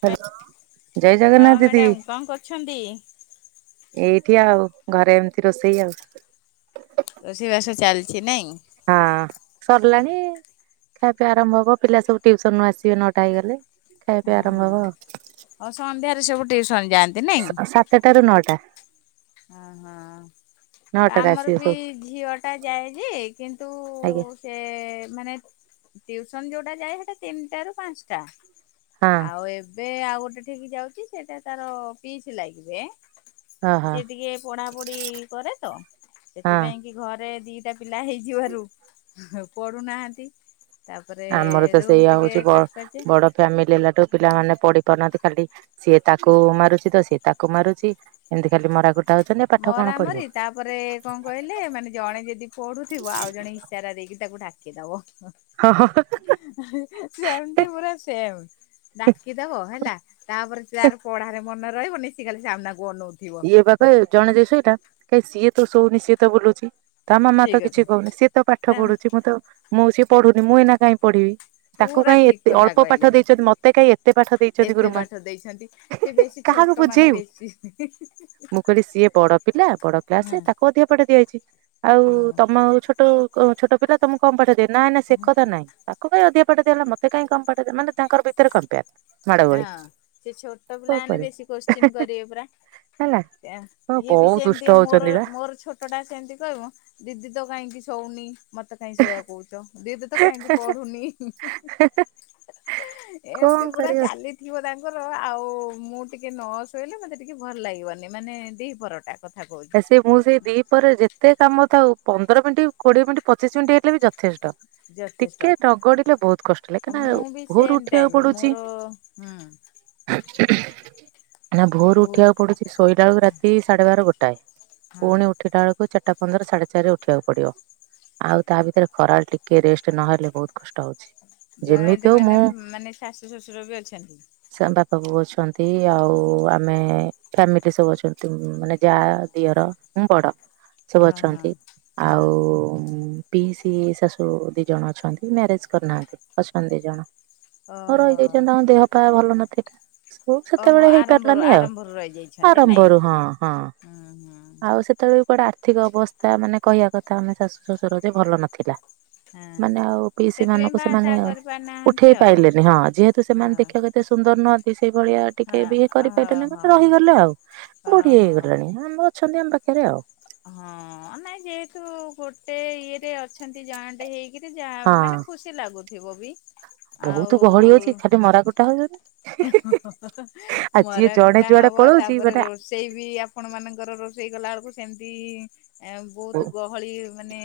Hello ଜୟ ହଁ Jagannath madam ଦିଦି। କଣ କରୁଛନ୍ତି? ଏଇଠି ଆଉ ଘରେ ଏମିତି ରୋଷେଇ ଆଉ। ରୋଷେଇ ବାସ ଚାଲିଛି ନାଇଁ? ହଁ ଅଁ ସରିଲାଣି। ଖିଆପିଆ ଆରମ୍ଭ ହବ ପିଲା ସବୁ୍ ଟ୍ୟୁସନରୁ ଆସିବେ ନଟା ହେଇଗଲେ। ଖାଇବା ପିଇବା ଆରମ୍ଭ ହଁ ହବ ହଁ ଆଉ ଆଉ ସନ୍ଧ୍ୟାରେ ସବୁ ଟିଉସନ ଯାଆନ୍ତି ନାଇଁ? ସ ସାତଟା ରୁ ନଅଟା। ଓ ହୋ ହଁ ନଅଟାରେ ଆମର ଆସିବେ ବି ସବୁ ଝିଅ ଟା ଯାଏ କିନ୍ତୁ ଆଜ୍ଞା ସେ ମାନେ ଟିଉସନ ଯୋଉଟା ଯାଏ ସେଟା ତିନିଟା ରୁ ପାଞ୍ଚଟା। ହଁ ଆଉ ଏବେ ଆଉ ଗୋଟେ ଠିକି ଯାଉଛି ସେଟା ତାର ପିଚ ଲାଗିବେ ହଁ ହଁ ସିଏ ଟିକେ ପଢା ପଢି କରେ ତ ହଁ ସେଥିପାଇଁ କି ଘରେ ଦିଟା ପିଲା ହେଇଯିବାରୁ ପଢୁନାହାନ୍ତି। ତାପରେ ଆମର ତ ରୁମ ସେଇଆ ଟିକେ ହଉଛି ବ ସଟ ପଡୁଛି ବଡ ଫ୍ୟାମିଲି ହେଲାଠୁ ପିଲାମାନେ ପଢି ପାରୁନାହାନ୍ତି ଖାଲି ସିଏ ତାକୁ ମାରୁଛି ତ ସିଏ ତାକୁ ମାରୁଛି ଏମିତି ଖାଲି ମରା କୋଟା ହଉଛନ୍ତି ପାଠ କଣ ମରାମରି ପଢିବେ? ତାପରେ କଣ କହିଲେ ମାନେ ଜଣେ ଯଦି ପଢୁଥିବ ଆଉ ଜଣେ ଇସାରା ଦେଇକି ତାକୁ ଡାକିଦବ। ହଁ ହ ହ। ସେମତି ପୁରା ସେମ। ହଁ ଡାକିଦବ ହେଲା ତାପରେ ତାର ପଢାରେ ମନ ରହିବନି ସେ ଖାଲି ସାମ୍ନାକୁ ଅନଉଥିବ ଇଏ ପା କହିବେ ଜଣେ ଯଦି ଶୋଇଲା କାଇଁ ସିଏ ତ ଶୋଉନି ସିଏ ତ ବୁଲୁଛି ତା ମାମା ସେଇ ତ କଥା କିଛି କହୁନି ସିଏ ତ ପାଠ ତା ପଢୁଛି ମୁଁ ତ ମୁଁ ସିଏ ପଢୁନି ମୁଁ ଏଇ ନା କାଇଁ ପଢିବି? ତାଙ୍କୁ ପୁରା କାଇହିଁ ଠିକ ଏତେ କଥା ଅଳ୍ପ କହିଲେ ପାଠ ଦେଇଛନ୍ତି ମତେ କାଇହିଁ ଏତେ ପାଠ ଦେଇଛନ୍ତି ଏତେ ଗୁରୁମା ପାଠ ଦେଇଛନ୍ତି। ସେ ବେଶୀ କାହାକୁ ଛୋଟ ମାନେ ବୁଝେଇବୁ। ବେଶୀ ମୁଁ କହିଲି ସିଏ ବଡ ପିଲା ବଡ କ୍ଲାସ ହଁ ତାକୁ ଅଧିକ ପାଠ ଦିଆଯାଇଛି ଆଉ ହଁ। ତମ ଛୋଟ ତୁ ଛୋଟ ପିଲା ତମକୁ କଣ ପାଠ ଦିଏ ନାଇଁ ନାଇଁ ସେ କଥା ନାଇଁ ତାକୁ କାଇଁ ଅଧିକ ପାଠ ଦେଲା ମତେ କାଇଁ କମ୍ ପାଠ ଦେ ମାନେ ତାଙ୍କର ଭିତରେ କମ୍ପୟାର ହଁ ସେ ଛୋଟ ପିଲାମାନେ କରିବୁ। ବେଶୀ କୋଶ୍ଚିନ୍ କରିବେ ପରା ହେଲା ହଁ ଇଏ ବି ବହୁତ ଦୁଷ୍ଟ ସେମିତିଆ ମୋର ହଉଛନ୍ତି ବା। ମୋର ଛୋଟ ଛଟ ଟା ସେମିତି କହିବ ଦିଦି ତ କାହିଁକି ଶଉନି? ମତେ କାହିଁ ଶୋଇବାକୁ କହୁଛ ଦିଦି ତ କାହିଁକି ପଢୁନି? କଣ ଏମତି ପୁରା଼ କରିବା? ଲଥିବ ତାଙ୍କର ଆଉ ମୁଁ ଟିକେ ନ ଶୋଇଲେ ମୋତେ ଟିକେ ଭଲ ଲାଗିବନି ମାନେ ଦି ପହର ଟା ଆ ସେ ମୁଁ ସେଇ ଦି ପରେ ଯେତେ କାମ ଥାଉ ପନ୍ଦର ମିନିଟ୍ କୋଡିଏ ମିନିଟ୍ ପଚିଶ ମିନିଟ୍ ହେଲେ ବି ଥେଷ୍ଟ ଯଥେଷ୍ଟ ଟିକେ ନଗଡିଲେ ବହୁତ କଷ୍ଟ ଲାଗେ ମୁଁ ବି କାହିଁକିନା ଭୋର ସେମ୍ ଉଠିବାକୁ ଟାଇମ୍ ପଡୁଛି। ମୋର ହୁଁ ନା ଭୋର ବୋ ଉଠିବାକୁ ପଡୁଛି ଶୋଇଲାବେଳକୁ ରାତି ସାଢେ ବାର ଗୋଟାଏ। ହଁ ପୁଣି ଉଠିଲା ବେଳକୁ ଚାରିଟା ପନ୍ଦର ସାଢେ ଚାରିରେ ଉଠିବାକୁ ପଡିବ। ଆଉ ତା ଭିତରେ ଖରା ବେଳେ ଟିକେ ରେଷ୍ଟ ନହେଲେ ବହୁତ କଷ୍ଟ ହଉଛି। ଯେମିତି ଜଏଣ୍ଟ ହଉ ମାନେ ମୁଁ ମାନେ ଶାଶୁ ଶଶୁର ବି ଅଛନ୍ତି। ସେ ଆମ ବାପା ବୋଉ ଅଛନ୍ତି ଆଉ ଆମେ ଫାମିଲି ସବୁ ଅଛନ୍ତି ମାନେ ଯା ଦିଅର ମୁଁ ବଡ଼ ସବୁ ହଁ ହଁ ଅଛନ୍ତି ହଁ ଆଉ ପି ସି ଶାଶୁ ଦି ଜଣ ଅଛନ୍ତି ମ୍ୟାରେଜ କରିନାହାନ୍ତି ଅଛନ୍ତି ଦି ଜଣ। ହଁ ଓହୋ ରହିଯାଇଛନ୍ତି ଦେହ ପା ଭଲ ନଥିଲା। ଓହୋ ସେତେବେଳେ ଆରମ୍ଭରୁ ହେଇପାରିଲାନି ଆଉ ଆରମ୍ଭରୁ ରହିଯାଇଛନ୍ତି ନାଇଁ ଆରମ୍ଭରୁ ହଁ ହଁ। ହୁଁ ହୁଁ। ଆ ସେତେବେଳେ ବି କୁଆଡେ ଆର୍ଥିକ ଅବସ୍ଥା ମାନେ କହିବା କଥା ମାନେ ଶାଶୁ ଶଶୁର ଯେ ଭଲ ନଥିଲା। ହଁ ମାନେ ଆଉ ପିଇସୀ ସେଥିପାଇଁ ମାନଙ୍କୁ ବାହା ସେମାନେ ସାହା କରିପାରିନାହାନ୍ତି ଉଠେଇ ଆଉ। ପାରଲେନି ହଁ ଯେହେତୁ ହଁ ସେମାନେ ଦେଖିବାକୁ ଏତେ ଏତେ ସୁନ୍ଦର ନୁହନ୍ତି ସେଇ ଭଳିଆ ହଁ ଟିକେ ବି ଇଏ କରିପାରିଲେନି ହଁ ମାନେ ରହିଗଲେ ଆଉ ହଁ ବୁଢ଼ି ହଁ ହେଇଗ ଆମର ଅଛନ୍ତି ଆମ ପାଖରେ ଆଉ। ହଁ ନାଇଁ ଯେହେତୁ ଗୋଟେ ଇଏରେ ଅଛି ଛନ୍ତି ଜଏଣ୍ଟ ହେଇକିରି ଯାହା ହଁ ମାନେ ଖୁସି ଲାଗୁଥିବ ବି ଆଉ ବହୁତ ଗହଳି ଅଉଛି ଖାଲି ମରା କୋଟା ହଉଛନ୍ତି। ଆଉ ଯିଏ ମର ଜଣେ କଟା ଯୁଆଡେ ହବ ପଳଉଛି ତାପରେ ମାନେ ରୋଷ ରୋଷେଇ ବି ଆପଣ ମାନଙ୍କର ରୋଷେଇ କଲା ବେଳକୁ ସେମିତି ବହୁତ ଗ ଭଳି ମାନେ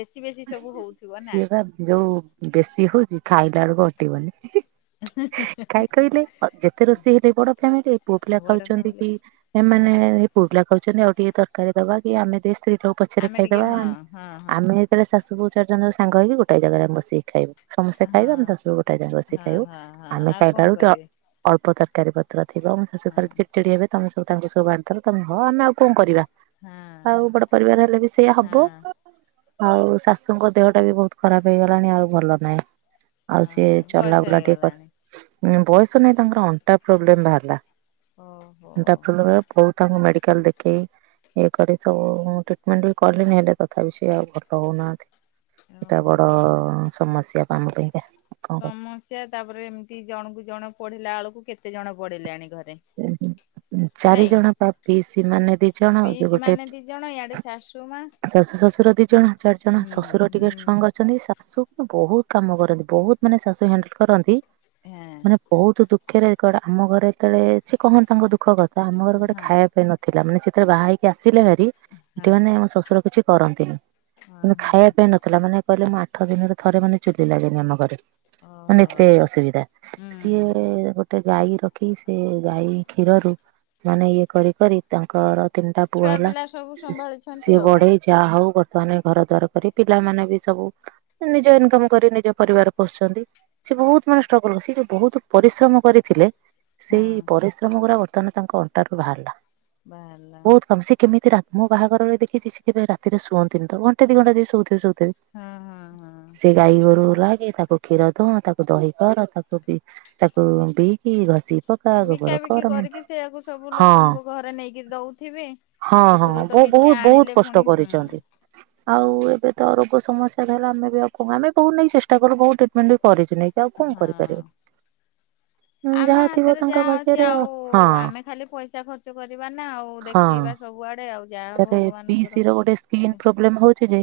ବେଶୀ ବେଶୀ ସବୁ ହଉଥିବ ନା। ସିଏ ବା ଯୋଉ ବେଶୀ ହଉଛି ଖାଇଲା ବେକୁ ଅଟିବନି। କାଇ କହିଲେ ଯେତେ ରୋଷେଇ ହେଲେ ବଡ ଫାମିଲି ପୁଅ ପିଲା ବଡ ଖାଉଛନ୍ତି ଫ୍ୟାମିଲି କି ହଁ ଏମାନେ ପୁଅ ପିଲା କହୁଛନ୍ତି ଆଉ ଟିକେ ତରକାରୀ ଦବା କି ଆମେ ଦେ ସ୍ତ୍ରୀ ପଛରେ ଆମେ ଟିକେ ଖାଇଦବା, ହଁ ହଁ ହଁ ଆମେ ଯେତେବେଳେ ଶାଶୁବୁ ଚାରି ଜଣଙ୍କ ସାଙ୍ଗ ହେଇକି ଗୋଟେ ଜାଗାରେ ଆମେ ବସିକି ଖାଇବୁ। ସମସ୍ତେ ହଁ ଖାଇବେ ଆମେ ତା ସବୁ ଗୋଟେ ଜାଗା ବସିି ହଁ ଖାଇବୁ ହଁ ହଁ ଆମେ ଆଉ କଣ ଖାଇବାରୁ ଟେ କରିବେ ଅଳ୍ପ ତରକାରୀ ଥିବ ମୋ ଶାଶୁା ହଁ। ଚିଡି ଚିଡି ହେବେ ତମେ ସବୁଙ୍କୁ ସବୁ ବାଢି ଦେଲ ତମେ ହଁ ଆଉ ଆମେ ଆଉ କଣ କରିବା। ହଁ ଆଉ ବଡ ପରିବାର ହେଲେ ବି ସେଇୟଆ ହବ। ହଁ ଆଉ ଶାଶୁଙ୍କ ଦେହଟା ବି ବହୁତ ଖରାପ ହେଇଗଲାଣି ଆଉ ଭଲ ନାହିଁ। ଆଉ ସିଏ ହଁ ଚଲା ବୟସ ବୁଲା ଟିକେ ହେଇଗଲାଣି କଥା ବୟସ ନାଇ ତାଙ୍କର ଅଣ୍ଟା ପ୍ରୋବ୍ଲେମ ବାହାରିଲା ଓହୋ ଅଣ୍ଟା ପ୍ରବ୍ଲେ ବୋହୁ ତାଙ୍କୁ ମେଡିକାଲ ଦେଖେଇ ଇଏ କରି ସବୁ ଟ୍ରିଟମେଣ୍ଟ ବି କଲେଣିି ହେଲେ ତଥାପି ସେିଏ ଆଉ ଭଲ ରହୁନାହାନ୍ତି ଏଇଟା ବଡ ଓହୋ ସମସ୍ୟା ଆମ ପାଇଁକା। କଣ ସମସ୍ୟା ତାପରେ ଏମିତି ଜଣକୁ ଜଣ ପଢିଲା ବେଳକୁ କେତେ ଜଣ ପଢିଲେଣି ଘରେ ନାଇଁ ଚାରିଜଣ ପାପି ସେମାନେ ଦି ଜଣ ଆଉ ଯୋଉ ପିଇସି ଗୋଟେ ମାନେ ଦି ଜଣ ଇଆଡେ ଶାଶୁ ମା ଶାଶୁ ଶଶୁର ଦି ଜଣ ଚାରି ଜଣ। ଜଣେ ହୁଁ ଶ୍ୱଶୁର ହୁଁ ଟିକେ ଷ୍ଟ୍ରଙ୍ଗ୍ ଅଛନ୍ତି ଶାଶୁ ବହୁତ କାମ କରନ୍ତି ବହୁତ ମାନେ ଶାଶୁ ହ୍ୟାଣ୍ଡେଲ କରନ୍ତି। ମାନେ ହଁ। ବହୁତ ଦୁଃଖରେେ ଆମ ଘରେ ଏତେବେଳେ ସେ କହନ୍ତି ତାଙ୍କ ଦୁଃଖ କଥା ଆମ ଘରେ ଗୋଟେ ଖାଇବା ପାଇଁ ନ ଥିଲା ମାନେ ସେତେବେଳେ ବାହା ହେଇକି ଆସିଲେ ଭାରି ଏଠି ହଁ ହଁ ମାନେ ଆମ ଶ୍ୱଶୁର କିଛି କରନ୍ତିନି। କିନ୍ତୁ ଓହୋ ଖାଇବା ପାଇଁ ନଥିଲା ମାନେ କହିଲେ ମୁଁ ଆଠ ଦିନରେ ଥରେ ମାନେ ଚୁଲି ଲାଗେନି ଆମ ଘରେ। ମାନେ ଓହୋ ଏତେ ଅସୁବିଧା ହୁଁ ସିଏ ଗୋଟେ ଗାଈ ରଖି ସେ ଗାଈ କ୍ଷୀରରୁ ମାନେ ଇଏ କରି କରି ତାଙ୍କର ତିନିଟା ପୁଅ ଛୁଆ ହେଲା ପିଲା ସବୁ ସମ୍ଭାଳିଛନ୍ତି ସିଏ ଆଉ ବଢେଇ ଯାହା ହଉ ବର୍ତ୍ତମାନ ଘର ଦ୍ୱାର କରି ପିଲାମାନୋନ ବି ସବୁ ନିଜ ଇନକମ୍ କରି ନିଜ ପରିବାର ପୋଷୁଛନ୍ତି। ସେ ବହୁତ ମାନେ ଷ୍ଟ୍ରଗଲ କରି ସ ଯୋଉ ବହୁତ ପରିଶ୍ରମ କରିଥିଲେ ସେଇ ହଁ ପରିଶ୍ରମ ଗୁଡା ବର୍ତ୍ତମାନ ତାଙ୍କ ଅଣ୍ଟା ରୁ ବାହାରିଲା ବାହାରିଲା ବହୁତ କାମ ସେ କେମିତି ରା ମୁଁ ବାହାଘରରେ ଦେଖିଛି ସେ କେବେ ରାତିରେ ସୁଅନ୍ତିନି ତ ଘଣ୍ଟେ ଦୁଇ ଘଣ୍ଟା ଯଦି ସୋଉ ଥିବେ ଶଉଥିବେ। ହଁ ହଁ ହଁ। ଗାଈ ଗୋରୁ ଲାଗେ, ତାକୁ କ୍ଷୀର ଦୁହ ତାକୁ ଦହି କର ତାକୁ ବି ତାକୁ ବିଇକି ଘଷି ପକା ଗୋବର ବିକାବିକି କର କରିକି ସେଆକୁ ସବୁ ହଁ ଲୋକଙ୍କୁ ଘରେ ନେଇକି ଦଉଥିବେ। ହଁ ହଁ ସେଥିରୁ ତ ବ କିଛି ବହୁତ ବହୁତ ଆଣିଲେ ପୁଣି କଷ୍ଟ ହୁଁ କରିଛନ୍ତି। ଆଉ ଏବେ ତ ରୋଗ ସମସ୍ୟା ଧଇଲା ଆମେ ବି ଆମେ ବହୁତ ନେଇ ଚେଷ୍ଟା କରୁ ବହୁଉ ଟ୍ରିଟମେଣ୍ଟ ବି କରିଛିୁ ନେଇ। ଆଉ କଣ ହଁ। କରିପାରିବେ ଆମ ଯାହା ଥିବ ହାତରେ ଯାହା ତାଙ୍କ ଅଉଛି ଭାଗ୍ୟରେ ହଁ ଆଉ ଆମେ ଖାଲି ପଇସା ଖର୍ଚ୍ଚ କରିବା ନା ଆଉ ଦେଖେଇବା ସବୁଆଡେ ଆଉ। ଯାହା ତାପରେ ପିଇସ ଭଗବାନଙ୍କର ର ଗୋଟେ ସ୍କିନ୍ ଇଏରେ ପ୍ରୋବ୍ଲେମ ହଉଚ ଯେ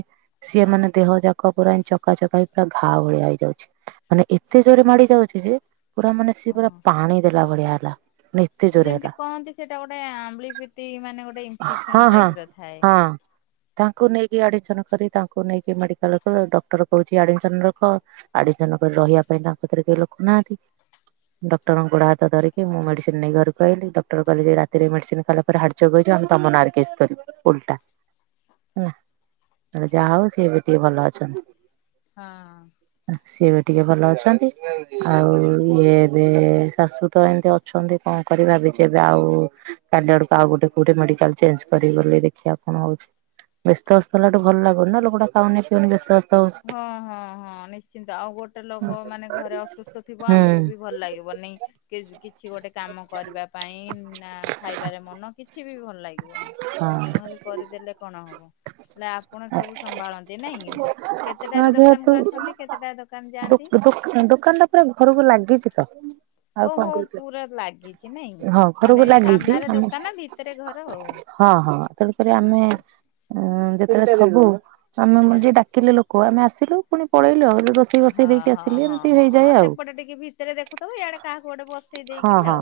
ସିଏ ହଁ ମାନେ ଦେହ ଯାକ ଚକ ପୁରା ଚକାଚକା ହେଇ ପୁରା ଘା ଭଳିଆ ହେଇଯାଉଛି ମାନେ ଏତେ ଜୋରେ ମାଡି ଯାଉଛି ଯେ ପୁରା ମାନେ ସିଏ ପୁରା ହଁ। ପାଣି ଦେଲା ଭଳିଆ ହେଲା। ମାନେ ଏତେ ଜୋରେ ଯେମିତି ହେଲା କହନ୍ତି ସେଇଟା ଗୋଟେ ଆମ୍ବଳିପତି ମାନେ ଗୋଟେ ଇମଫେସ ହଁ ହଁ ହଁ। ତାଙ୍କୁ ନେଇକି ଆଡମିସନ କରି ତାଙ୍କୁ ନେଇକି ମେଡିକାଲ ଡକ୍ଟର କହୁଛି ଆଡମିସନ ରଖ। ଆଡିମିସନ କରି ରହିବା ପାଇଁ ତାଙ୍କ ପାରେ କେହି ଲୋକ ନାହାନ୍ତି। ଡକ୍ଟରଙ୍କ ଗୋଡ ହାତ ଧରିକି ମୁଁ ମେଡିସିନ ନେଇ ଘରକୁ ଆଇଲି ଡକ୍ଟର କହିଲି ରାତିରେ ମେଡିସିନ ଖାଇଲା ହାଟ୍ଚୋକ ହେଇଯିବ ଆମେ ତମ ନାରେକେସ୍ କରିବୁ ଓଲଟା। ହେଲା, ଯାହା ହଉ ସିଏ ଏବେ ଟିକେ ଭଲ ଅଛନ୍ତି। ହଁ। ସିଏ ବି ଟିକେ ଭଲ ଅଛନ୍ତି। ଆଉ ଇଏ ଏବେ ଶାଶୁ ତ ଏମିତି ଅ ଅଛନ୍ତି, କଣ କରିବା ଭାବିଚି ଏବେ ଆଉ କାଲି ଆଡକୁ ଆଉ କୋଉ ମେଡିକାଲ ଚେନ୍ଚ କରିବି ବୋଲି ଦେଖିଆ କଣ ହଉଚି ବ୍ୟସ୍ତ ଅସ୍ତ ହେଲାଟୁ ଭଲଲାଗୁନି ଲୋକଟା ଖାଉନି ପିଉନି ବ୍ୟସ୍ତ ଅସ୍ତ ହଁ ହଁ ହଁ ନିଶ୍ଚିନ୍ତ ଆଉ ଗୋଟେ ଲୋକ ମାନେ ଘରେ ଅସୁସ୍ଥ ଥିବ ହୁଁ ଆମକୁ ବି ଭଲ ଲାଗିବ ନି। କିଛି ଗୋଟେ କାମ କରିବା ପାଇଁ ନା ଖାଇବାରେ ମନ କିଛି ବି ଭଲ ଲାଗି ବନି ହଁ। ଆମେ ଖାଲି କରିଦେଲେ କଣ ହବ? ହେଲେ ଆପଣ ସବୁ ସମ୍ଭାଳନ୍ତି ନାଇଁ? ହଁ କେତେଟାରେ ଯେହେତୁ ଦୋକାନକୁ ଆସନ୍ତି କେତେଟା ଦୋକାନ ଯାଆନ୍ତି ଦୋକା ଦୋକାନଟା ପୁରା ଘରକୁ ଲାଗିଚି ତ? ଆଉ କଣ ଓହୋ ପୁରା ଲାଗିଚି ନାଇଁ ହଁ ଘରକୁ ମାନେ ଲାଗିଛି ସାମ୍ନାରେ ଆମେ ଦୋକାନ ଭିତରେ ଘର। ହଁ ହଁ ତେଣୁ କରି ହଁ ଆମେ ହଁ ଯେତେବେଳେ ଥିବୁ ଆମେ ମାନେ ଯିଏ ଡାକିଲେ ଲୋକ କୁ ଆସିଲୁ ପଳେଇଲୁ ଏବେ ହଁ ହଁ ହଁ ହଁ ସେପଟେ ଟିକେ ଭିତରେ ଦେଖୁଥିବ ଇଆଡେ କାହାକୁ ଗୋଟେ ବସେ ହଁ ହଁ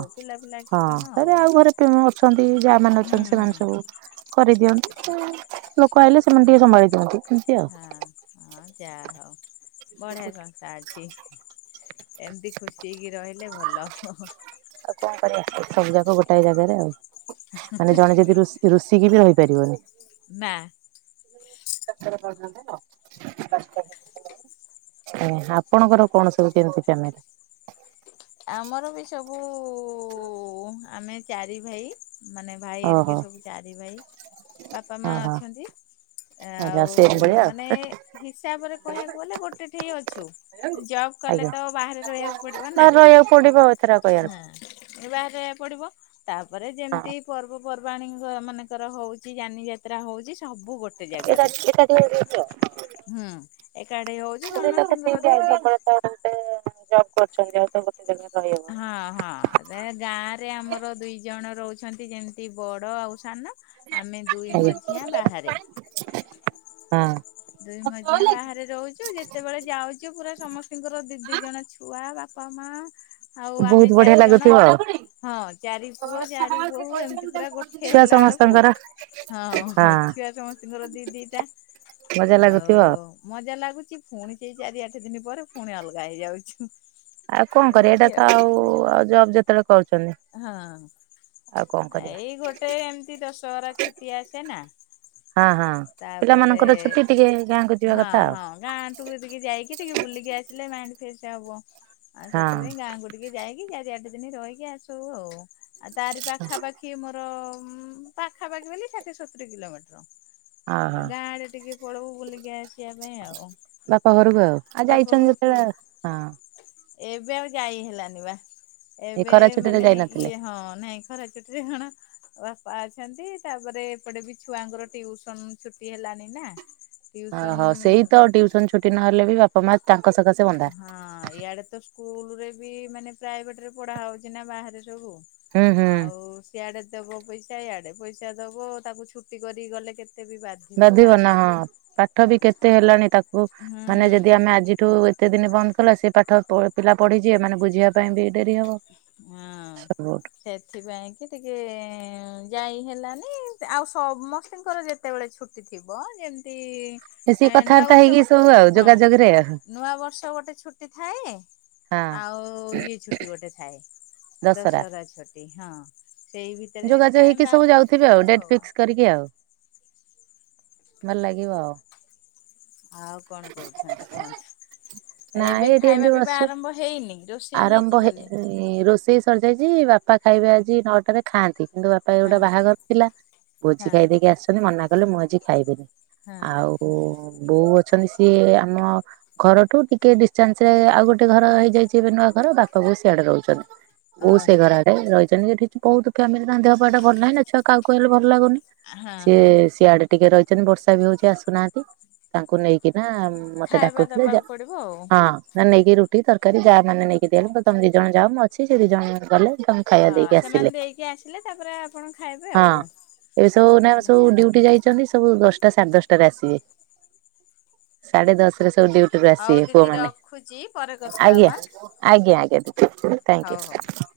ହଁ ସେରେ ଆଉ ଘରେ ଅଛନ୍ତି ଯା ମାନେ ହୁଁ ଅଛନ୍ତି ହୁଁ ସେମାନେ ସବୁ ବାସ, କରିଦିଅନ୍ତି ଲୋକ ଆଇଲେ ସେମାନେ ଟିକେ ସମ୍ଭାଳି ଦିଅନ୍ତି। ଆଉ। ହଁ ହଁ ଯାହା ହଉ ବଢିଆ ସଂସ୍ଥା ଅଛି। ଏମତି ଖୁସି ହେଇକି ରହିଲେ ଭଲ। ଆଉ କଣ କରିବାଆ ସବୁ ଯାକ ଗୋଟାଏ ଜାଗାରେ, ଆଉ ମାନେ ଜଣେ ଯଦି ରୋଷେ ରୁଷିକି ବି ରହିପାରିବନି। ନାଁ। [unintelligible] ଆଜ୍ଞା ଆପଣଙ୍କର କଣ ସବୁ କେମିତି ଫ୍ୟାମିଲି? ଆମର ବି ସବୁ ଆମେ ଚାରି ଭାଇ ମାନେ ଭାଇ ହରିକା ଓହୋ ସବୁ ଚାରି ଭାଇ ବାପା ମା ହଁ ହଁ ଅଛନ୍ତି ଆଚ୍ଛା ଆଉ ସେମ୍ ଭଳିଆ ଆଉ ମାନେ ହିସାବ ରେ କହିବାକୁ ଗଲେ ଗୋଟେ ଠି ଅଛୁ ଜବ କଲେ ଆଜ୍ଞା ତ ବାହାରେ ରହିବାକୁ ପଡିବ ନା। ବାହାରେ ରହିବାକୁ ପଡିବ ଆଉ ଏଥର କହିବାର ହଁ ହଁ ଏ ବାହାରେ ରହିବା ପଡ଼ିବ। ତାପରେ ଯେମିତି ପର୍ବପର୍ବାଣୀ ମାନଙ୍କର ହୋଉଚି ଯାନି ଯାତ୍ରା ହୋଉଚି ସବୁ ଗୋଟେ ଜାଗାରେ। [unintelligible] ହୁଁ ଏକାଠି ହୋଉଚୁ ସେଇଟା ତ ଠିକ୍ ସମସ୍ତଙ୍କର ଦିଦି [unintelligible] ଜବ୍ କରିଛନ୍ତି ଆଉ ତ ଗୋଟେ ରହିହବନି ହଁ ନା। ହଁ ଗାଁ ରେ ଆମର ଦୁଇ ଜଣ ରହୁଛନ୍ତି ଯେମିତି ବଡ ଆଉ ସାନ ଆମେ ଦୁଇ ମଝିଆ ବାହାରେ। ଆଜ୍ଞା। ହଁ। ଦୁଇ ମଝିଆ ବାହାରେ ରହୁଛୁ ଯେତେବେଳେ ଯାଉଛୁ ପୁରା ସମସ୍ତଙ୍କର ଦି ଦି ଜଣ ଛୁ ଛୁଆ ବାପା ମା ଆଉ ଆମେ ବହୁତ ବଢିଆ ଚାରିଜଣ। ଲାଗୁଥିବ ଆଉ। ହଁ ଚାରି ପୁଅ ଚାରି ବୋହୂ ଏମିତି ପୁରା ଗୋଠେ ଛୁଆ ହେଲା ବେଳକୁୁ ସମସ୍ତଙ୍କର ହଁ ଛୁଆ ସମସ୍ତଙ୍କର ଦି ଦିଟା। ମଜା ଲାଗୁଥିବ ଆଉ? ମଜା ଲାଗୁଛି ପୁଣି ସେଇ ଚାରି ଆଠ ଦିନ ପରେ ପୁଣି ଅଲଗା ହେଇଯାଉଚୁ। ଆଉ କଣ କରେ ଏଇଟା ତ ଆଉ ଆଉ ଜବ ଯେତେବେଳେ କରୁଛନ୍ତି? ହଁ। ଆଉ କଣ କରିବା। ଏଇ ଗୋଟେ ଏମତି ଦଶହରା ଛୁଟି ଆସେ ନା ହଁ ହଁ ତାପରେ ପିଲାମାନଙ୍କର ଛୁଟି ଟିକେ ଗାଁକୁ ଯିବା କଥା ଆଉ। ଗାଁଠୁକୁ ଟିକେ ଯାଇକି ଟିକେ ବୁଲିକି ଆସିଲେ ମାଇଣ୍ଡ ଫ୍ରେଶ ହବ, ଆଉ ହଁ। ସେଥିପାଇଁ ଗାଁ ଗୋ ଟିକେ ଯାଇକି ଚାରି ଆଠ ଦିନ ରହିକି ଆସୁ ଆଉ ଆଉ ତାରି ପାଖାପାଖି ଖଏ ମୋର ପାଖାପାଖି ବୋଲି ଷାଠିଏ ସତୁରି କିଲୋମିଟର। ଓହୋ ଗାଁ ଆଡେ ଟିକେ ପଳଉ ବୁଲିକି ଆସିବା ପାଇଁ ଆଉ। ବାପ ଘରକୁ ଆଉ ଆଉ ବାପ ଯାଇଛନ୍ତି ଘରକୁ। ଯେତେବେଳେ, ହଁ। ଏବେ ଆଉ ଗାଈ ହେଲାନି ବା ଏଇ ଏବେ ଖରା ଛୁଟିରେ ମାନେ ଯାଇନଥିଲେ। ଇଏ ହଁ ନାଇଁ ଖରା ଚୁଟିରେ କଣ ବାପା ଅଛନ୍ତି ତାପରେ ଏପଟେ ବି ଛୁଆଙ୍କର ଟିଉସନ ଛୁଟି ହେଲଣିି ନା। ଓହୋ ଟିଉସନ ସେଇ ତ ଟ୍ୟଉସନ ଛୁଟି ନହେଲେ ବି ବାପା ମା ତାଙ୍କ ସକାଶେ ବନ୍ଧା। ହଁ ଇଆଡେଊ ତ ସ୍କୁଲ ରେ ବି ମାନେ ପ୍ରାଇଭେଟ ରେ ପଢ଼ା ହଉଛି ନା ବାହାରେ ସବୁ। ହୁଁ ହୁଁ। ଆଉ ସିଆଡ଼େ ଦବ ପଇସା ଇଆଡ଼େ ପଇସା ଦବ ତାକୁ ଛୁଟି କରିକି ଗଲେ କେତେ ବି ବାଧ ବାଧିବ ନା ହଁ ପାଠ ବି କେତେ ହେଲାଣି ତାକୁ ହୁଁ ମାନେ ଯଦି ଆମେ ଆଜିଠୁ ଏତେ ଦିନ ବନ୍ଦ କଲା ସେ ପାଠ ପିଲା ପଢ଼ିଯିବେ ମାନେ ବୁଝିବା ପାଇଁ ବି ଡେରି ହବ। ହଁ। ସବୁଠୁ ସେଥିପାଇଁ କି ଟିକେ ଯାଇ ହେଲାନି ଆଉ ସମସ୍ତିଙ୍କର ଯେ ଯେତେବେଳେ ଛୁଟି ଥିବ ଯେମତି ମିଶିକି ଏ ନୂଆ କଥାବାର୍ତ୍ତା ବର୍ଷ ହେଇକି ଗୋଟେ ସବୁ ଆଉ ଯୋଗାଯୋଗରେ ଆଉ ହଁ ନୂଆ ବର୍ଷ ଗୋଟେ ଛୁଟି ଥାଏ ହଁ ଆଉ ଇଏ ଛୁଟି ଗୋଟେ ଥାଏ। ଦଶରା ଦଶହରା ଛୁଟି ହଁ ସେଇ ଭିତରେ ଯଦି ଯୋଗାଯୋଗ ହେଇକି ଟାଇମ ସବୁ ବାହାର କରିକି ଯାଉଥିବେ ଯିବୁ ଡେଟ୍ ଆଉ। ଫିକ୍ସ କରିକି ଆଉ ଭଲ ଲାଗିବ ଆଉ। ଆଉ କଣ କହୁଛନ୍ତି କୁହନ୍ତୁ ନାଇଁ ଏବେ ଏଇଠି ଖାଇବା ଏମିତି ପିଇବା ବସିଛୁ। ଆରମ୍ଭ ହେଇନି? ରୋଷେଇ ହେଇଛି ଆରମ୍ଭ ଖାଲି। ହେଇ ରୋଷେଇ ସରିଯାଇଛି ବାପା ଖାଇବେ ଆଜି ନଅଟାରେ ଖାଆନ୍ତି କିନ୍ତୁ ବାପା ହଁ ଗୋଟେ ବାହାଘର ଥିଲା ଭୋଜି ହଁ ଖାଇ ଦେଇକି ଆସିଛନ୍ତି ମନା କଲେ ମୁଁ ଆଜି ଖାଇବିନି ହଁ ଆଉ ଓ ବୋଉ ଅଛନ୍ତି ସିଏ ଆମ ଘରଠୁ ଟିକେ ଡିଷ୍ଟାନ୍ସ ରେ ଆଉ ଗୋଟେ ଘର ହେଇଯାଇଛି ନୂଆ ଘର ବାପା ବୋଉ ସିଆଡ଼େ ରହୁଛନ୍ତି ବୋଉ ସେ ଓହୋ ଘର ଆଡ଼େ ରହିଛନ୍ତି ସେଠି ବହୁତ ଫ୍ୟାମିଲି ତାଙ୍କ ଦେହପାଆଟା ଭଲ ନାହଁ ନା ଛୁଆ କାଉ କାଉ ହେଲେ ଭଲ ଲାଗୁନି ହଁ ସିଏ ହଁ ସିଆଡ଼େ ଟିକେ ରହିଛନ୍ତି ବର୍ଷା ବି ହଉଛି ଆସୁନାହାନ୍ତି ତାଙ୍କୁ ନେଇକି ନା ମତେ ଖାଇବା ଡାକୁଥିଲେ ଦବାକୁ ପଡିବ ଆଉ। ହଁ ନେଇକି ରୁଟି ରୁଟି ତରକାରୀ ଯା ମାନେ ନେଇକି ଦେଲେ ମୁଁ ତମେ ଦି ଜଣ ଯା ମୁଁ ଅଛି ସେ ଦି ଜଣ ଗଲେ ଖାଇବା ହଁ ଦେଇକି ଆସିଲେ ସେମାନେ ଦେଇକି ଆସିଲେ ତାପରେ ଆପଣ ଖାଇବେ ଆଉ। ହଁ ଏବେ ସବୁ ନାଇଁ ସବୁ ଡ୍ୟୁଟି ଯାଇଛନ୍ତି ସବୁ ଦଶଟା ସାଢ଼େ ଦଶଟାରେ ଆସିବେ ସାଢ଼େ ଦଶ ରେ ସବୁ ଡ୍ୟୁଟିୁ ରୁ ହଉ ଆସିବେ ପୁଅ ଦିଦି ମାନେ ରଖୁଛି ପରେ କଥା ଆଜ୍ଞା। ହବା ଆଜ୍ଞା ଆଜ୍ଞା ଥ୍ୟାଙ୍କ ହଉ ହଉ। ୟୁ।